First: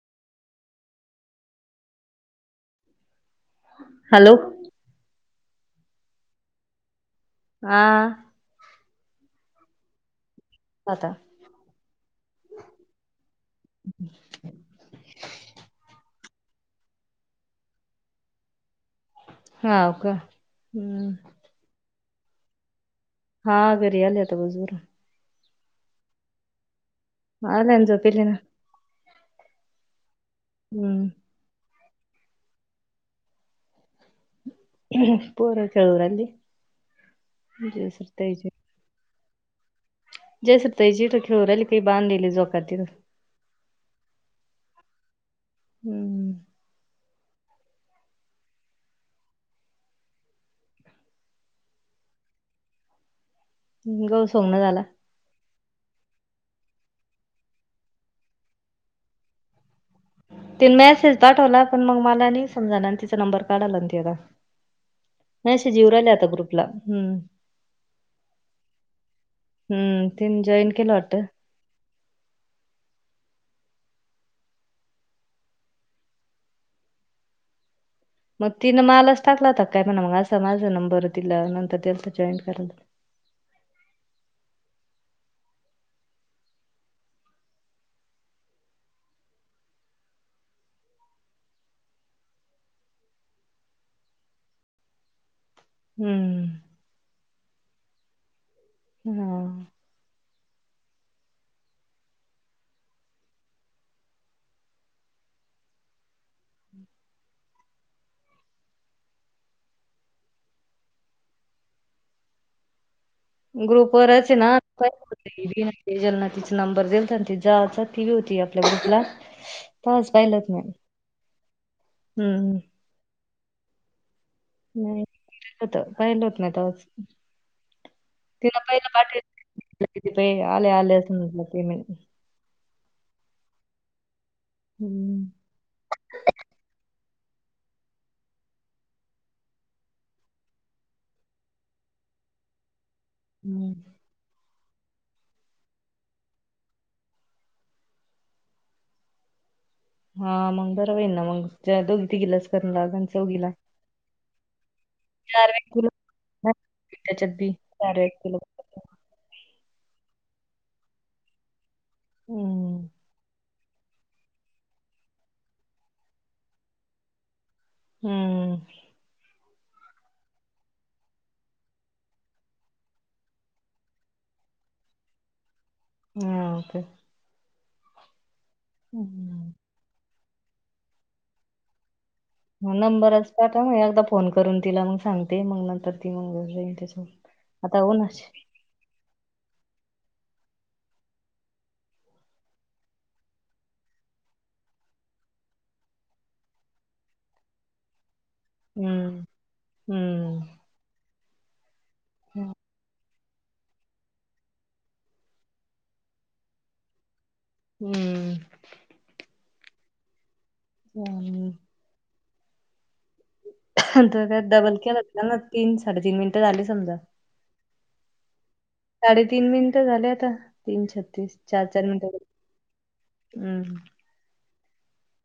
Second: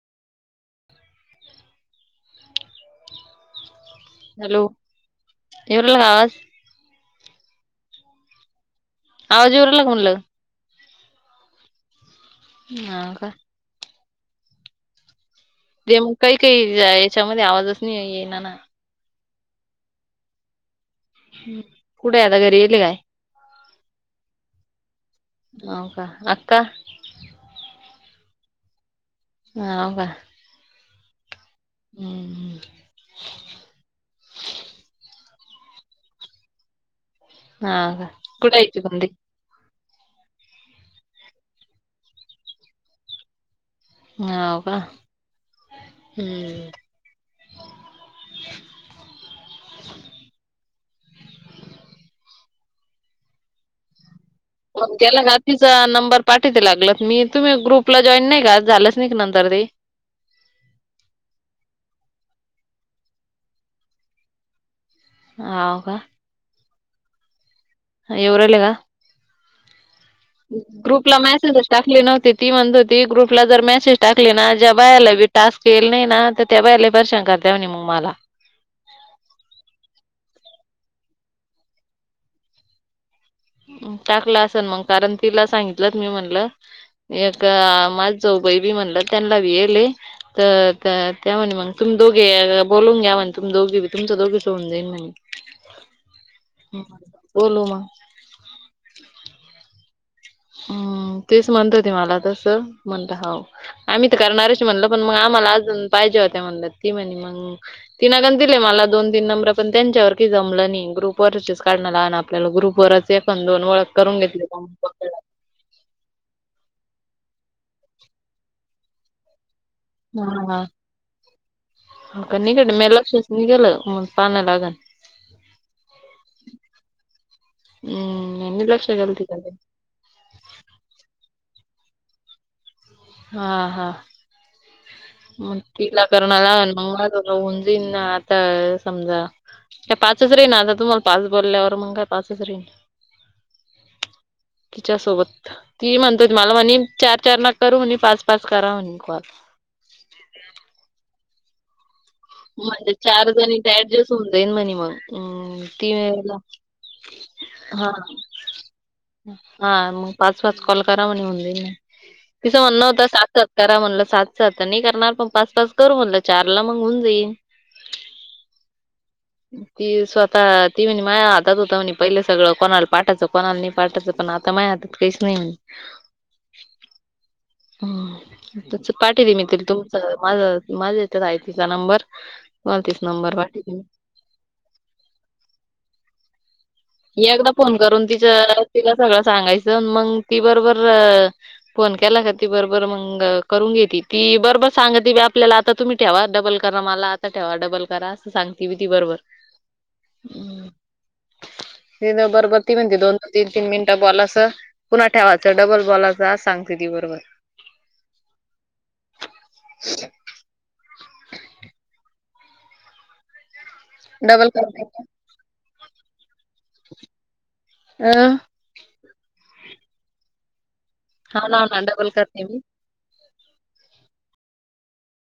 [inaudible] Hello. Hello, इवलाला का आवाज? हा आवाज इवलाला का म्हटलं? आता हं का? [unintelligible] ते काही काही याच्यामध्ये आवाजच नाही येईना, ना? हो का? हं कुठेय आता घरी गेले काय? हा घरी आले आता बजूरवुन हो का, अक्का? आणायला जा, पिल्यांन ला. हो का? हं हं..... पोरं खेळू राहिले हा का? कुठे आहे ती समदी? जयश्री ताईच्या इथं खेळू राहिली की, काही बांधली झोका तिथं? हो का? हम्म हं गौ, सोमना झाला. मग त्याला गं, तिचा नंबर पाठवते, लागलं तर. मी, तुम्ही ग्रुपला जॉईन नाही का? झालंच नाही, नंतर ते तिने मेसेज पाठवला, पण मग मला नाही समजला. तिचा नंबर काढायला, ना, तिला? मेसेज हो येवून का राहिले आता ग्रुपला, हं येवु राहिला का? हं तिन ग्रुपला मेसेज टाकली नव्हती, ती म्हणत होती, ग्रुपला जर मेसेज टाकली ना, ज्या बाईला बी टास्क येणार नाही ना, तर त्या... त्या बाया लय परेशान करतात, म्हण, मग मला! मग तिनं मालाच टाकला होता, काय, मग असा माझा नंबर दिला नंतर, त्यात जॉईन्ट करायला. टाकला असेल मग, कारण तिला सांगितलं मी, म्हणलं एक माझं जाऊबाई, बी म्हणलं, त्यांना बी येले. तर त्या, त्या म्हणाले, मग तुम्ही दोघे बोलून घ्या, म्हण, तुम दोघींचं बी, तुमचं दोघींचं होऊन जाईल मग [unintelligible] हं बोलु मग हं, तेच म्हणत होते मला, तसं म्हणलं, हो हं, तेच म्हणत होते मला, तसं म्हणलं, हो आम्ही तर करणारच, म्हणलं, पण मग आम्हाला अजून पाहिजे होत्या, म्हणलं, ती म्हणे, मग तिनं दिले मला दोन-तीन नंबरं, पण त्यांच्यावर काय जमलं नाही, ग्रुप वरचेच काढण, आणा! आपल्याला ग्रुपवरच एक दोन ओळख करून ग्रुपवरचे घेतले ना काय होते. ज्यांना तिचा नंबर दिलता ना ती होती आपल्या ग्रुपला तवाच पाहिलंच नाही हा कणी हम्म मह लक्षच नाही गेल पणला नाही पहिलं होतं पाहिलं होतं ना तवाच हम्म मह तिला नाही पहिलं लक्ष गेल पाठवलं तिकड किती रुपये आले आले सांगितले पेमेंट हा हा हम्म मग तिला करा लाग मग म तोघ उऊं जाईन ना आता समजा काय पाच रे ना आता तुम्हाला पाच बोलल्यावर मग काय पाच रहीन हम्म तिच्या सोबत ती म्हणतो ला म्हणे चार ना- - करू म्हणे पाच पाच करा म्हणे कॉल हा मग बरं वाईल ना मग ज दोघी तीघीलाच करण म्हणजे लागन चार चौघी जणी ऍडजस्ट होऊन जाईन म्हणे मग व्यक्तीला तीन वेळेला नाही, त्याच्यात बी हा चार व्यक्तीला हा मग पाच पाच कॉल करा म्हणे होऊन जाईन तिचं म्हणण हम्म होता स- - करा म्हणलं सात सात नाही करणार पण पाच पाच करू म्हणलं चारला मग होऊन जाईल. हम्म ती स्वतः ती म्ह माया हातात होता म्हणे पहिलं सगळं कोणाला पाठायचं कोणाला नाही पाठायचं पण आता माय हात- - तेच नाही म्हनी ह ह ह पाठी दे मी हम्म त तुमचं माझ माझ्या येचत आहे तिचा नंबर. ह तुम्हाला तीच नंबरच नंबर पाठव पाठीले मी एकदा फोन करून तिला मग सांगते मग नंतर ती मग घ ही एकदा फोन करून तिच तिला सगळं सांगायचं मग ती बरोबर फोन केला ख त बरोबर मंग करून घेते ती बरोबर सांग ती आपल्याला आता तुम्ही ठेवा डबल करा मला आता ठेवा डबल करा असं सांग तती हम्म बरबर हम्म त हम्म बरोबर ती म्हणते दोन तीन तीन मीनट बोला स पुन्हा ठेवायचं डबल बोलाचं सांगते ती बरोबर हम्म [unintelligible] हम्म काय डबल केलं ना तीन साडेतीन मिनिटं झाली समजा अं साडेतीन मिनिटं झाले आता तीन छत्तीस हा ना चार ना चार डबल मिनिट करते मी हम्